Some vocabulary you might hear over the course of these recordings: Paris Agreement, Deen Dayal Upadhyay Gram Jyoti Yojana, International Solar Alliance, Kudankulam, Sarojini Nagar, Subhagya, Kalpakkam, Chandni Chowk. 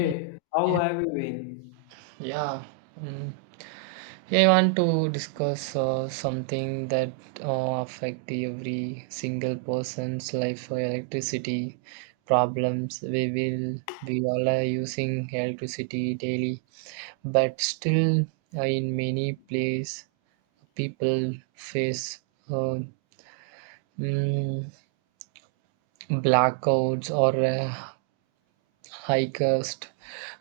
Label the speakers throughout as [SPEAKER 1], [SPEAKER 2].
[SPEAKER 1] Mm,
[SPEAKER 2] how
[SPEAKER 1] yeah,
[SPEAKER 2] have you been?
[SPEAKER 1] yeah. Mm. Yeah, I want to discuss something that affect every single person's life. Electricity problems. We all are using electricity daily, but still, in many place, people face uh, mm, blackouts or high cost.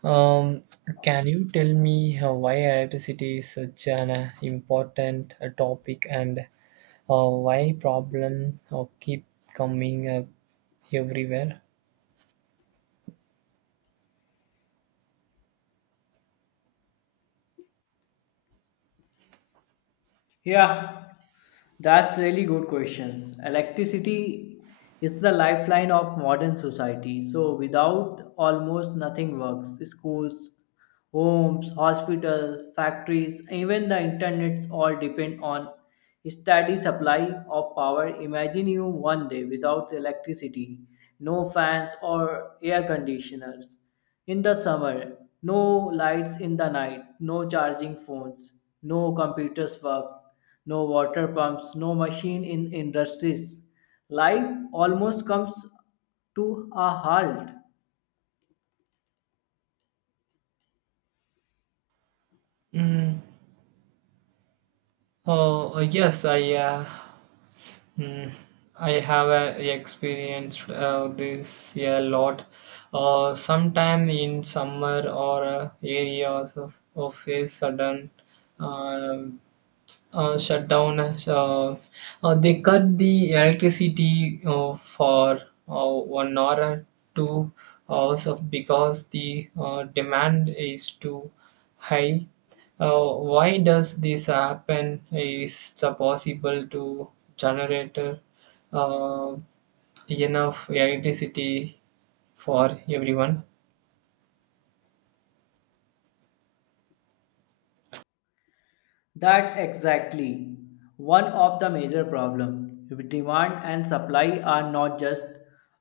[SPEAKER 1] Um, can you tell me why electricity is such an important topic, and why problem keep coming up everywhere?
[SPEAKER 2] Yeah, that's really good questions. Electricity is the lifeline of modern society. So without almost nothing works. Schools, homes, hospitals, factories, even the internets all depend on steady supply of power. Imagine you one day without electricity, no fans or air conditioners. In the summer, no lights in the night, no charging phones, no computers work, no water pumps, no machine in industries. Life almost comes to a halt.
[SPEAKER 1] Mm. Oh, yes, I mm, I have experienced this a lot. Sometime in summer or areas of a sudden uh, shut down. They cut the electricity for 1 hour or 2 hours of because the demand is too high. Why does this happen? Is it possible to generate uh, enough electricity for everyone?
[SPEAKER 2] That exactly one of the major problem. Demand and supply are not just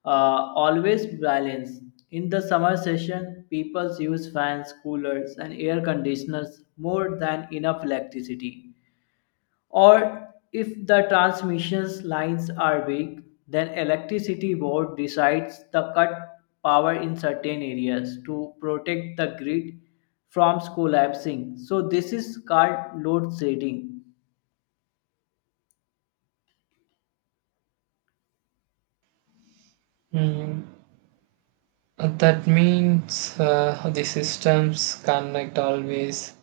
[SPEAKER 2] always balanced. In the summer session, people use fans, coolers, and air conditioners more than enough electricity. Or if the transmission lines are weak, then electricity board decides to cut power in certain areas to protect the grid from collapsing. So this is called load shedding.
[SPEAKER 1] Mm. That means the systems cannot always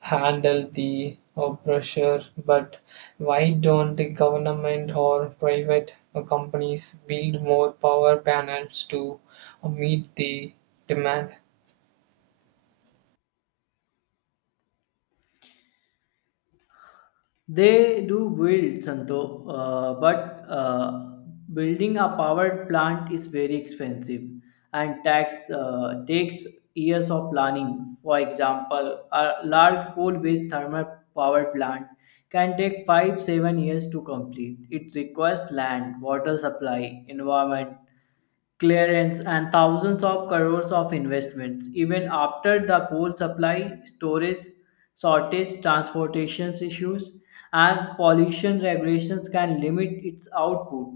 [SPEAKER 1] handle the pressure, but why don't the government or private companies build more power panels to meet the demand?
[SPEAKER 2] They do build, Santo, but building a power plant is very expensive and tax, takes years of planning. For example, a large coal-based thermal power plant can take 5 to 7 years to complete. It requires land, water supply, environment, clearance and thousands of crores of investments. Even after the coal supply, storage shortage, transportation issues, and pollution regulations can limit its output.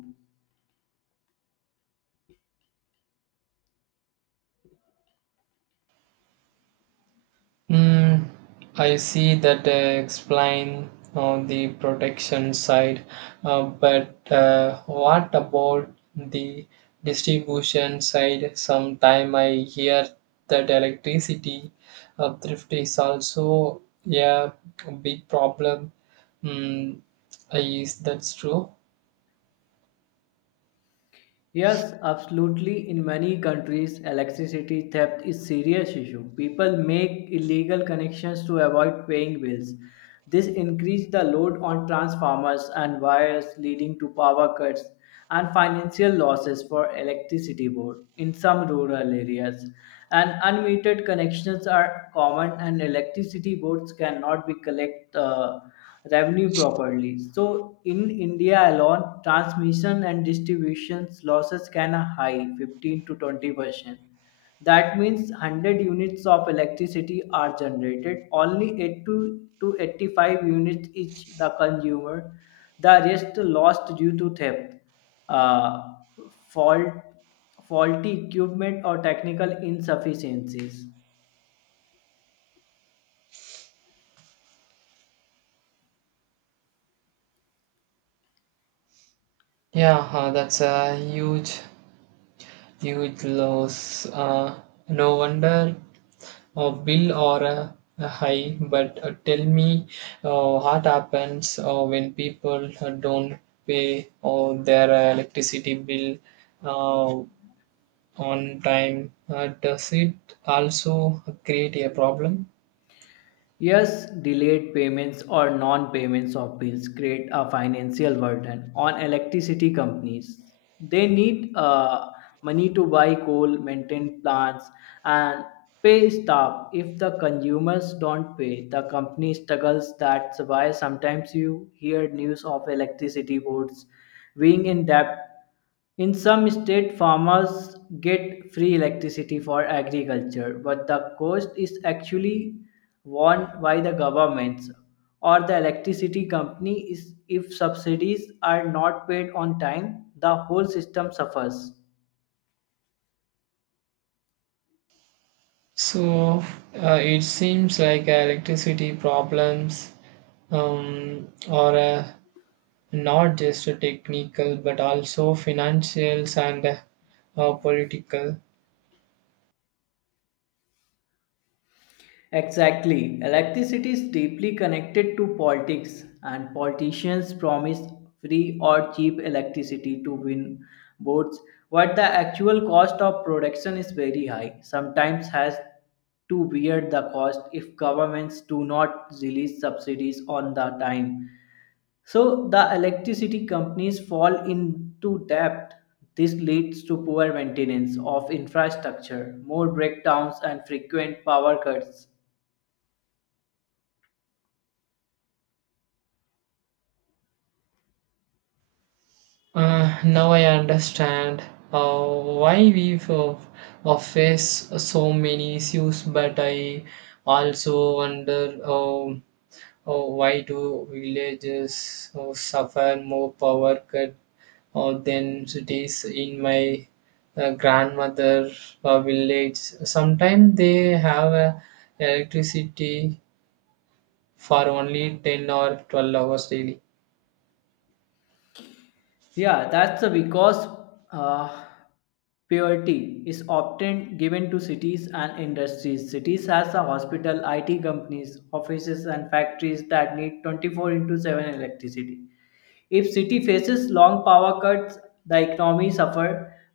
[SPEAKER 1] Mm, I see that, explain on the protection side, but what about the distribution side? Sometime I hear that electricity thrift is also, yeah, a big problem. Mm, is that's true?
[SPEAKER 2] Yes, absolutely. In many countries, electricity theft is serious issue. People make illegal connections to avoid paying bills. This increase the load on transformers and wires leading to power cuts and financial losses for electricity board in some rural areas. And unmetered connections are common and electricity boards cannot be collect revenue properly. So in India alone, transmission and distribution losses can high 15 to 20%. That means 100 units of electricity are generated. Only 8 to 85 units each the consumer. The rest lost due to theft, uh, fault, faulty equipment or technical insufficiencies.
[SPEAKER 1] Yeah, that's a huge loss. No wonder a bill or a high, but tell me what happens when people don't pay their electricity bill uh, on time? Does it also create a problem?
[SPEAKER 2] Yes, delayed payments or non payments of bills create a financial burden on electricity companies. They need money to buy coal, maintain plants, and pay staff. If the consumers don't pay, the company struggles. That's why sometimes you hear news of electricity boards being in debt in some states, farmers get free electricity for agriculture, but the cost is actually borne by the governments or the electricity company. Is if subsidies are not paid on time, the whole system suffers.
[SPEAKER 1] So it seems like electricity problems are, not just technical but also financial and political.
[SPEAKER 2] Exactly. Electricity is deeply connected to politics, and politicians promise free or cheap electricity to win votes, but the actual cost of production is very high. Sometimes has to bear the cost if governments do not release subsidies on the time. So the electricity companies fall into debt. This leads to poor maintenance of infrastructure, more breakdowns, and frequent power cuts.
[SPEAKER 1] Now I understand uh, why we face so many issues, but I also wonder, why do villages suffer more power cut than cities. In my grandmother village, sometimes they have electricity for only 10 or 12 hours daily.
[SPEAKER 2] Yeah, that's the because uh, priority is often given to cities and industries. Cities has a hospital, IT companies, offices, and factories that need 24 into 7 electricity. If city faces long power cuts, the economy suffer.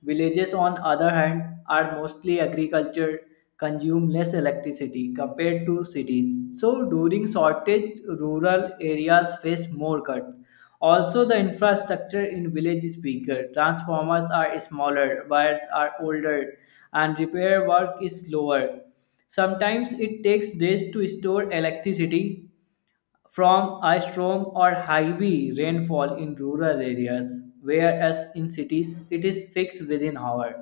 [SPEAKER 2] Villages, on other hand, are mostly agriculture, consume less electricity compared to cities. So during shortage, rural areas face more cuts. Also, the infrastructure in village is weaker. Transformers are smaller, wires are older, and repair work is slower. Sometimes it takes days to store electricity from a storm or heavy rainfall in rural areas, whereas in cities it is fixed within hours.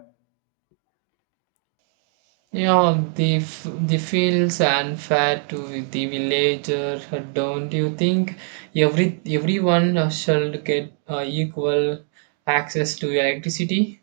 [SPEAKER 1] Yeah, the feels unfair to the villager, don't you think? Everyone shall get equal access to electricity.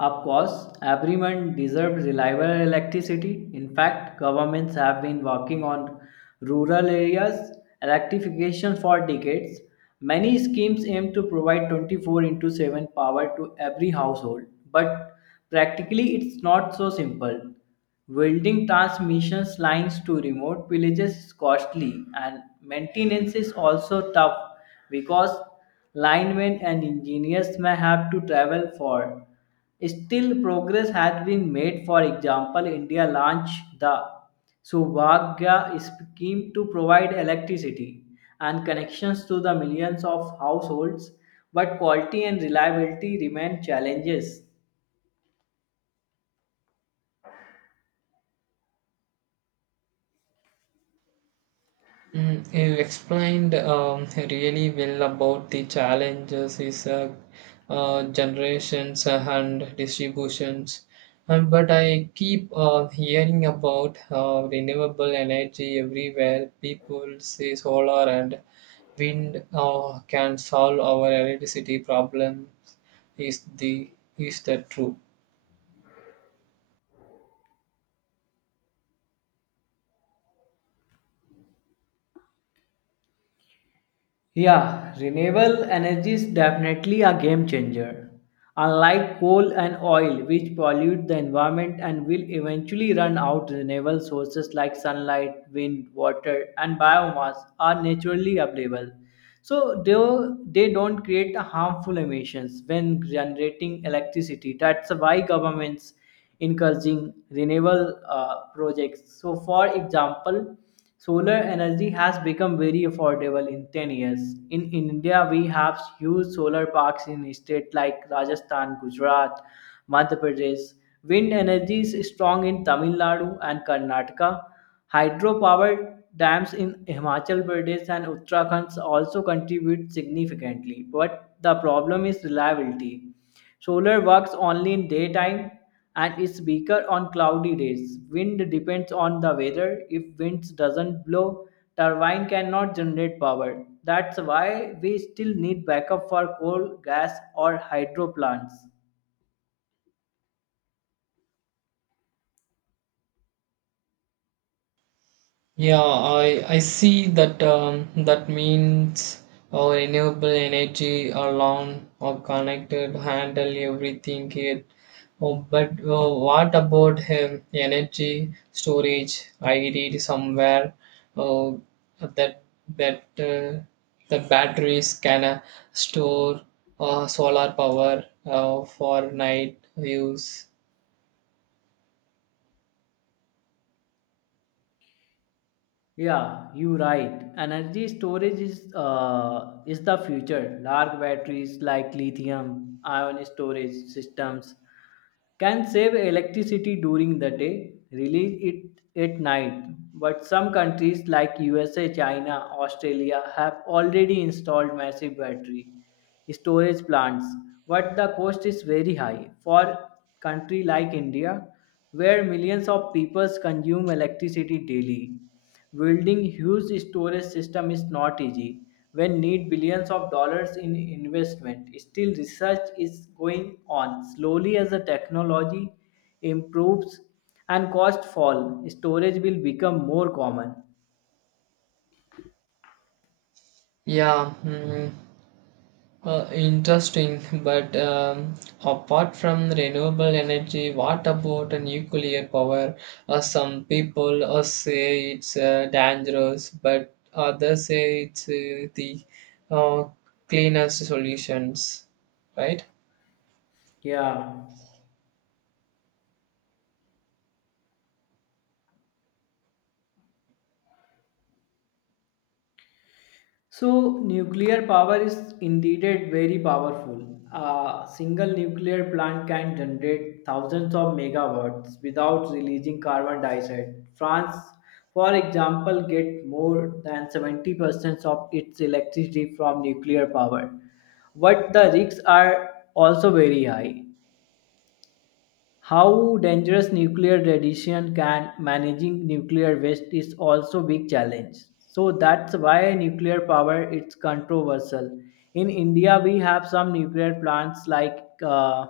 [SPEAKER 2] Of course, everyone deserves reliable electricity. In fact, governments have been working on rural areas electrification for decades. Many schemes aim to provide 24 into 7 power to every household, but practically it's not so simple. Welding transmission lines to remote villages is costly and maintenance is also tough because linemen and engineers may have to travel for. Still, progress has been made. For example, India launched the Subhagya scheme to provide electricity and connections to the millions of households, but quality and reliability remain challenges.
[SPEAKER 1] Mm, you explained, really well about the challenges is, generations and distributions. But I keep hearing about renewable energy everywhere. People say solar and wind can solve our electricity problems. Is the is that true
[SPEAKER 2] Yeah, renewable energy is definitely a game changer. Unlike coal and oil, which pollute the environment and will eventually run out, renewable sources like sunlight, wind, water, and biomass are naturally available. So they don't create harmful emissions when generating electricity. That's why governments encouraging renewable projects. So, for example, solar energy has become very affordable in 10 years. In India, we have huge solar parks in states like Rajasthan, Gujarat, Madhya Pradesh. Wind energy is strong in Tamil Nadu and Karnataka. Hydropower dams in Himachal Pradesh and Uttarakhand also contribute significantly, but the problem is reliability. Solar works only in daytime and is weaker on cloudy days. Wind depends on the weather. If winds doesn't blow, turbine cannot generate power. That's why we still need backup for coal, gas or hydro plants.
[SPEAKER 1] Yeah, I see that, that means our renewable energy alone or connected handle everything it. Oh, but what about, energy storage? I read somewhere uh, that that uh, the batteries can store solar power for night use.
[SPEAKER 2] Yeah, you're right. Energy storage is the future. Large batteries like lithium ion storage systems can save electricity during the day, release it at night. But some countries like USA, China, Australia have already installed massive battery storage plants, but the cost is very high for country like India where millions of people consume electricity daily. Building huge storage system is not easy when need billions of dollars in investment. Still research is going on. Slowly as the technology improves and cost fall, storage will become more common.
[SPEAKER 1] Yeah, mm, interesting, but, apart from renewable energy, what about a nuclear power? Some people say it's dangerous, but others say it's the uh, cleanest solutions, right?
[SPEAKER 2] Yeah. So, nuclear power is indeed very powerful. A single nuclear plant can generate thousands of megawatts without releasing carbon dioxide. France, for example, gets more than 70% of its electricity from nuclear power. But the risks are also very high. How dangerous nuclear radiation can managing nuclear waste is also big challenge. So that's why nuclear power is controversial. In India, we have some nuclear plants like uh,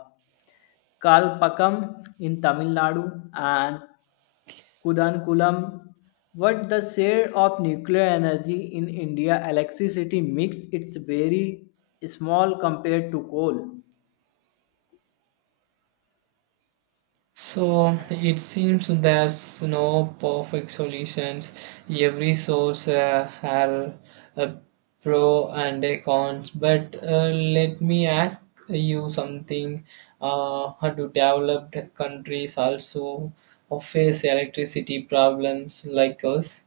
[SPEAKER 2] Kalpakkam in Tamil Nadu and Kudankulam. But the share of nuclear energy in India electricity mix it's very small compared to coal.
[SPEAKER 1] So it seems there's no perfect solutions. Every source has a pro and a cons. But let me ask you something. How do developed countries also face electricity problems like us?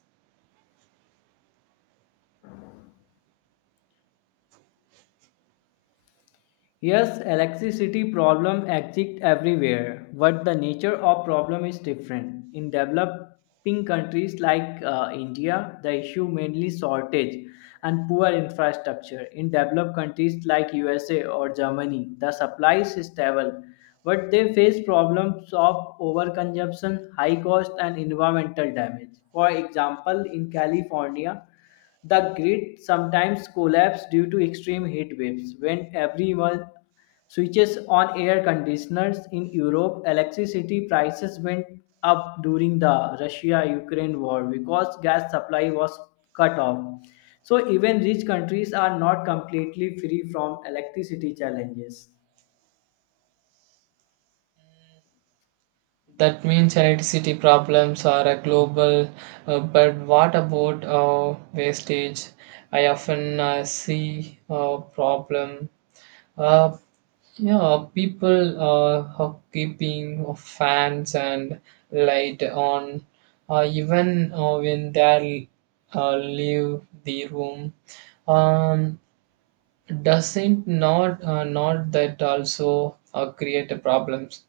[SPEAKER 2] Yes, electricity problem exists everywhere, but the nature of problem is different. In developing countries like India, the issue mainly shortage and poor infrastructure. In developed countries like USA or Germany, the supply is stable, but they face problems of overconsumption, high cost, and environmental damage. For example, in California, the grid sometimes collapses due to extreme heat waves. When everyone switches on air conditioners in Europe, electricity prices went up during the Russia Ukraine war because gas supply was cut off. So, even rich countries are not completely free from electricity challenges.
[SPEAKER 1] That means electricity problems are a global, but what about wastage? I often see a problem. Uh, yeah, people are keeping fans and light on, even when they leave the room. Um, doesn't not, not that also create problems?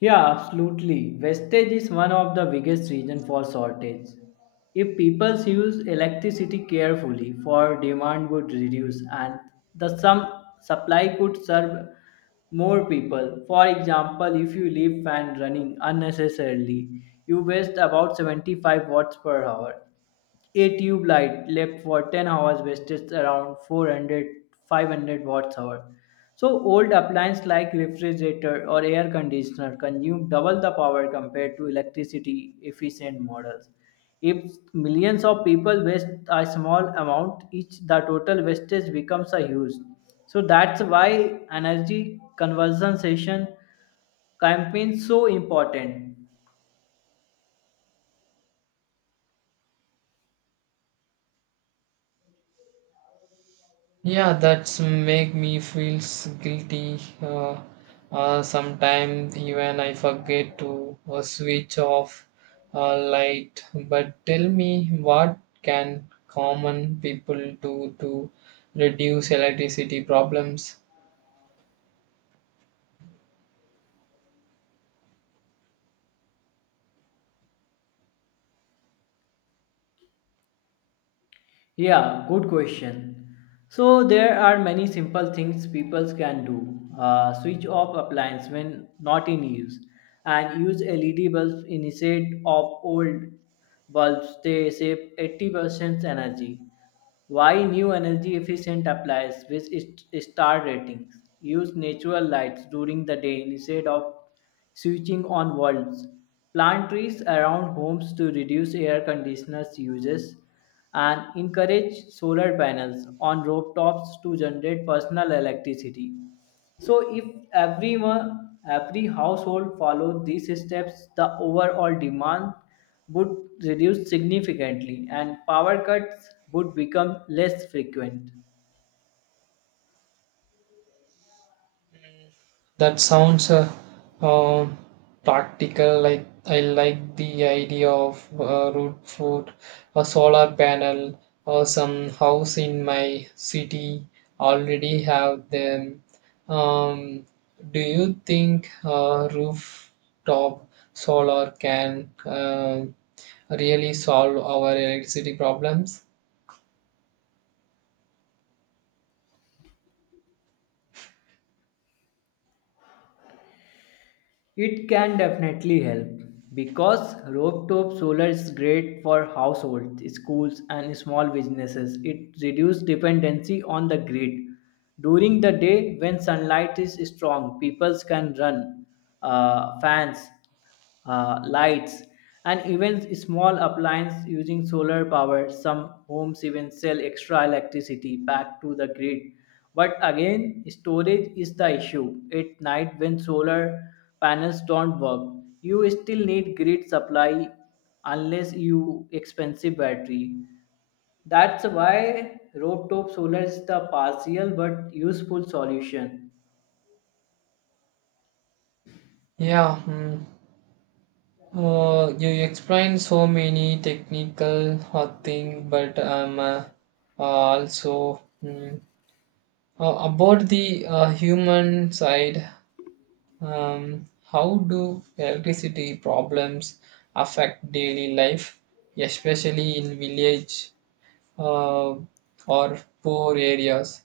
[SPEAKER 2] Yeah, absolutely. Wastage is one of the biggest reason for shortage. If people use electricity carefully, for demand would reduce and the some supply could serve more people. For example, if you leave fan running unnecessarily, you waste about 75 watts per hour. A tube light left for 10 hours wastes around 400 500 watts hour. So old appliances like refrigerator or air conditioner consume double the power compared to electricity efficient models. If millions of people waste a small amount each, the total wastage becomes a huge. So that's why energy conservation campaigns so important.
[SPEAKER 1] Yeah, that's make me feels guilty. Sometimes even I forget to switch off light. But tell me, what can common people do to reduce electricity problems?
[SPEAKER 2] Yeah, good question. So there are many simple things people can do. Switch off appliance when not in use, and use LED bulbs instead of old bulbs. They save 80% energy. Why new energy efficient appliances with its star ratings? Use natural lights during the day instead of switching on bulbs. Plant trees around homes to reduce air conditioners uses and encourage solar panels on rooftops to generate personal electricity. So if every household followed these steps, the overall demand would reduce significantly and power cuts would become less frequent.
[SPEAKER 1] That sounds, um practical. Like I like the idea of root food, a solar panel, or some house in my city already have them. Um, do you think rooftop solar can uh, really solve our electricity problems?
[SPEAKER 2] It can definitely help because rooftop solar is great for households, schools, and small businesses. It reduces dependency on the grid. During the day, when sunlight is strong, people can run fans lights, and even small appliances using solar power. Some homes even sell extra electricity back to the grid. But again, storage is the issue. At night, when solar panels don't work, you still need grid supply unless you expensive battery. That's why rooftop solar is the partial but useful solution.
[SPEAKER 1] Yeah. You explained so many technical hot thing, but I'm also, about the human side. How do electricity problems affect daily life, especially in village, uh, or poor areas?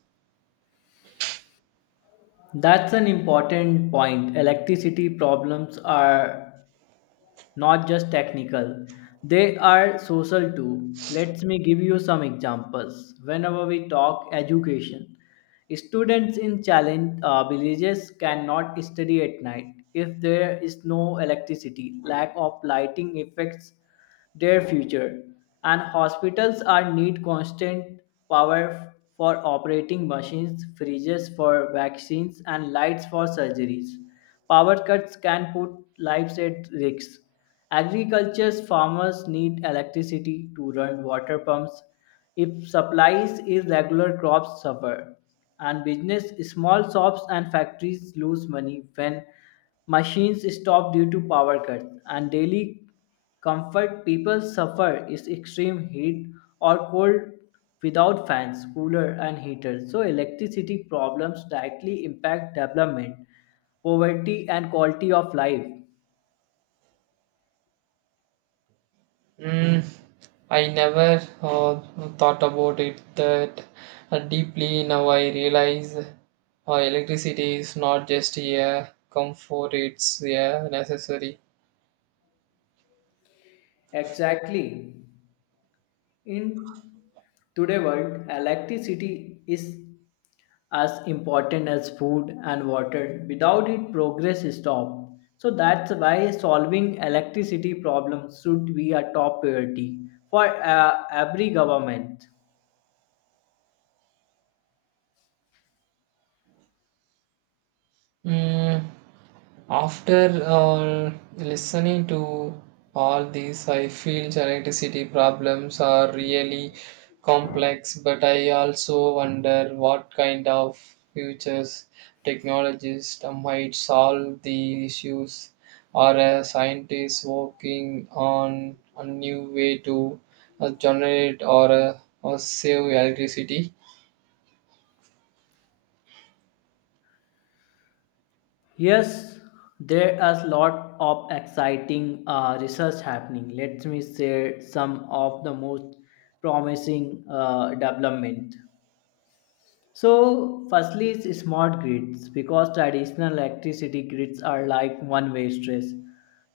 [SPEAKER 2] That's an important point. Electricity problems are not just technical. They are social too. Let me give you some examples. Whenever we talk education, students in challenge villages cannot study at night if there is no electricity. Lack of lighting affects their future, and hospitals are need constant power for operating machines, freezers for vaccines, and lights for surgeries. Power cuts can put lives at risk. Agriculture's farmers need electricity to run water pumps. If supplies is regular crops suffer, and business small shops and factories lose money when machines stop due to power cuts and daily Comfort people suffer is extreme heat or cold without fans, cooler and heaters. So electricity problems directly impact development, poverty and quality of life.
[SPEAKER 1] Mm, I never thought about it that deeply. Now I realize electricity is not just a comfort, it's a necessary.
[SPEAKER 2] Exactly. In today world, electricity is as important as food and water. Without it, progress stops. So that's why solving electricity problems should be a top priority for every government.
[SPEAKER 1] Mm, after listening to all these, I feel geneticity problems are really complex, but I also wonder what kind of futures technologies might solve the issues, or a scientist working on a new way to generate or save electricity.
[SPEAKER 2] Yes, there is a lot of exciting research happening. Let me share some of the most promising development. So, firstly, is smart grids because traditional electricity grids are like one way streets.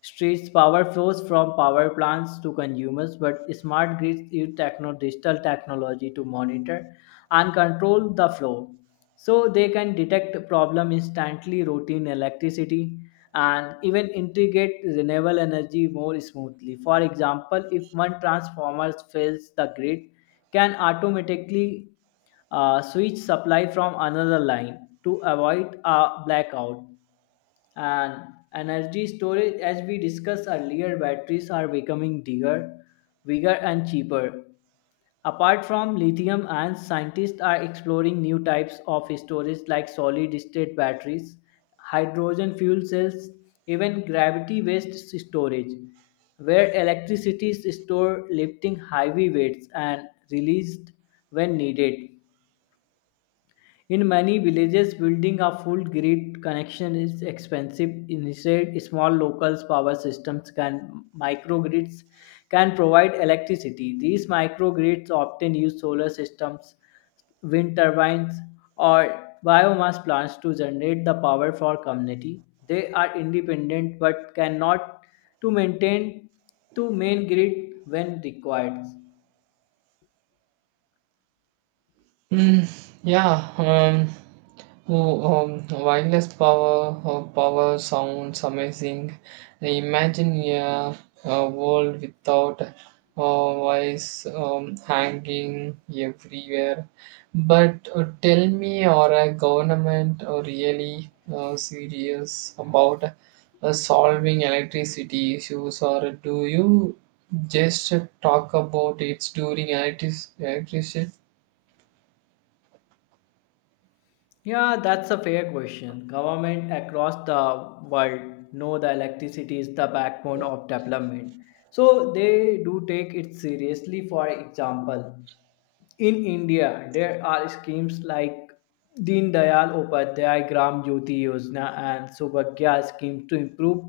[SPEAKER 2] Streets power flows from power plants to consumers, but smart grids use digital technology to monitor and control the flow. So, they can detect the problem instantly, routine electricity, and even integrate renewable energy more smoothly. For example, if one transformer fails, the grid can automatically switch supply from another line to avoid a blackout. And energy storage, as we discussed earlier, batteries are becoming bigger and cheaper. Apart from lithium, and scientists are exploring new types of storage like solid state batteries, hydrogen fuel cells, even gravity based storage, where electricity is stored lifting heavy weights and released when needed. In many villages, building a full grid connection is expensive. Instead, small local power systems can microgrids can provide electricity. These microgrids often use solar systems, wind turbines, or biomass plants to generate the power for community. They are independent but cannot to maintain to main grid when required.
[SPEAKER 1] Mm, yeah. Oh, Wireless power or power sounds amazing. Imagine a world without wires, hanging everywhere. But tell me, are a government really serious about solving electricity issues, or do you just talk about it during electricity?
[SPEAKER 2] Yeah, that's a fair question. Government across the world know the electricity is the backbone of development. So they do take it seriously. For example, in India, there are schemes like Deen Dayal Upadhyay Gram Jyoti Yojana and Subhagya scheme to improve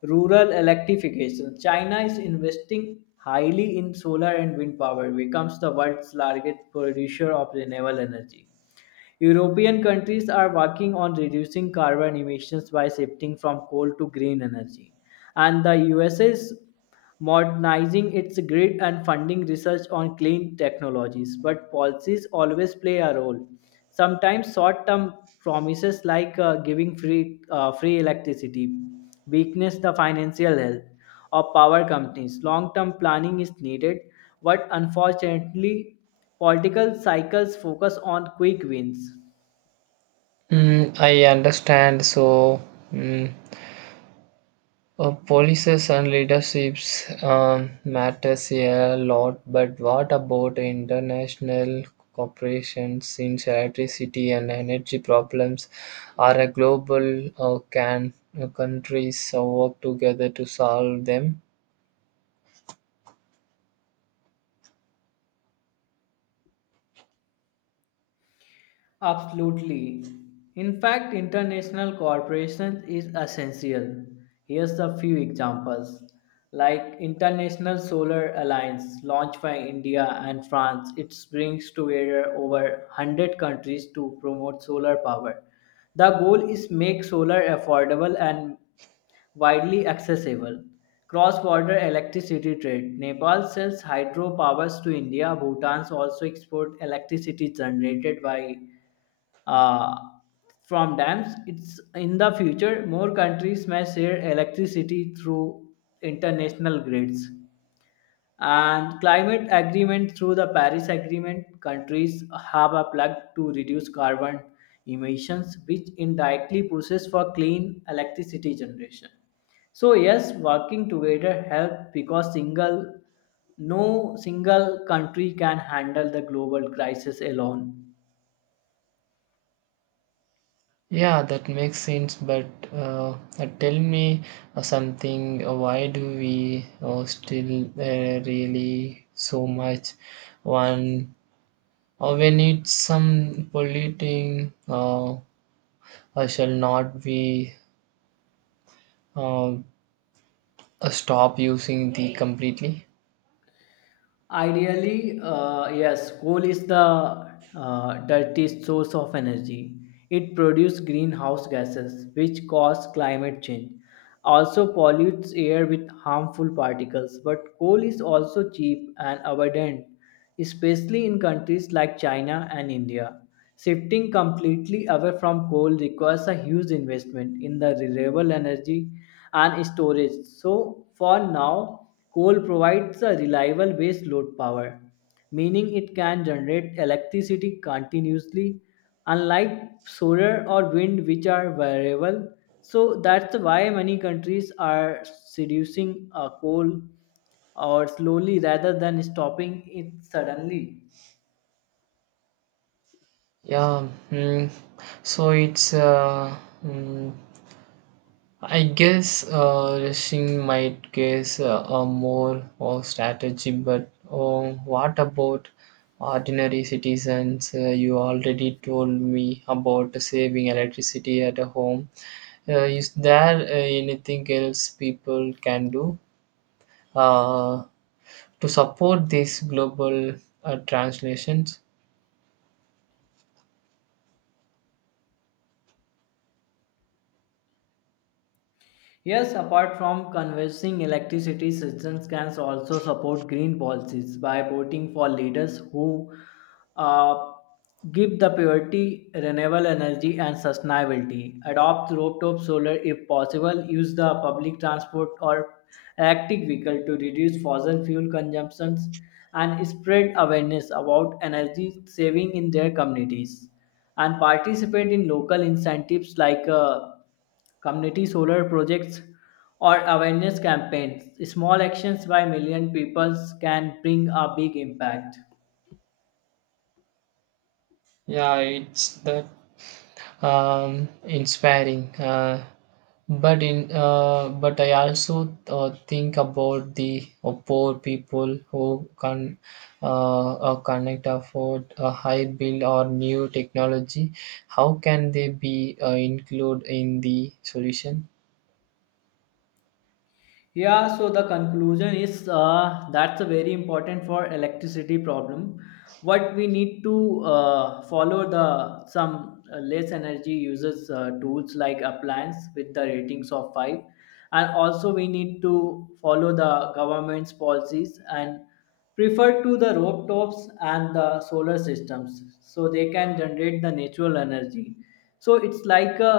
[SPEAKER 2] rural electrification. China is investing highly in solar and wind power, becomes the world's largest producer of renewable energy. European countries are working on reducing carbon emissions by shifting from coal to green energy. And the U.S. is modernizing its grid and funding research on clean technologies. But policies always play a role. Sometimes short term promises like giving free, free electricity weakness the financial health of power companies. Long term planning is needed, but unfortunately, political cycles focus on quick wins.
[SPEAKER 1] Mm, I understand. Mm Policies and leaderships, matters a lot, but what about international corporations? Since electricity and energy problems are a global, can countries work together to solve them?
[SPEAKER 2] Absolutely. In fact, international cooperation is essential. Here's a few examples. Like International Solar Alliance, launched by India and France, it brings together over 100 countries to promote solar power. The goal is make solar affordable and widely accessible. Cross-border electricity trade. Nepal sells hydro powers to India. Bhutan also export electricity generated by uh, from dams. It's in the future more countries may share electricity through international grids and climate agreement through the Paris Agreement. Countries have a pledge to reduce carbon emissions, which indirectly pushes for clean electricity generation. So yes, working together help because single no single country can handle the global crisis alone.
[SPEAKER 1] Yeah, that makes sense. But uh, tell me something. Why do we still really so much one, when it's some polluting, I shall not be uh, uh, stop using the completely.
[SPEAKER 2] Ideally, yes, coal is the dirtiest source of energy. It produces greenhouse gases, which cause climate change. Also pollutes air with harmful particles. But coal is also cheap and abundant, especially in countries like China and India. Shifting completely away from coal requires a huge investment in the renewable energy and storage. So, for now, coal provides a reliable base load power, meaning it can generate electricity continuously, unlike solar or wind, which are variable. So, that's why many countries are seducing coal or slowly rather than stopping it suddenly.
[SPEAKER 1] Yeah, so it's, mm, I guess rushing might guess a more or strategy, but oh, what about ordinary citizens? You already told me about saving electricity at a home. Is there anything else people can do uh, to support these global translations?
[SPEAKER 2] Yes, apart from conversing, electricity systems can also support green policies by voting for leaders who uh, give the priority renewable energy and sustainability, adopt rooftop solar if possible, use the public transport or electric vehicle to reduce fossil fuel consumptions, and spread awareness about energy saving in their communities, and participate in local incentives like community solar projects, or awareness campaigns. Small actions by million people can bring a big impact.
[SPEAKER 1] Yeah, it's that. Inspiring. But I also think about the poor people who can connect afford a high bill or new technology. How can they be included in the solution?
[SPEAKER 2] Yeah, so the conclusion is that's a very important for electricity problem. What we need to follow the some less energy uses tools like appliance with the ratings of 5, and also we need to follow the government's policies and prefer to the rooftops and the solar systems so they can generate the natural energy. So it's like a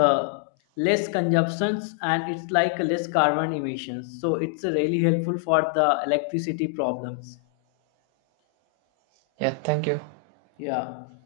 [SPEAKER 2] uh, less consumptions, and it's like a less carbon emissions, so it's really helpful for the electricity problems.
[SPEAKER 1] Yeah, thank you.
[SPEAKER 2] Yeah.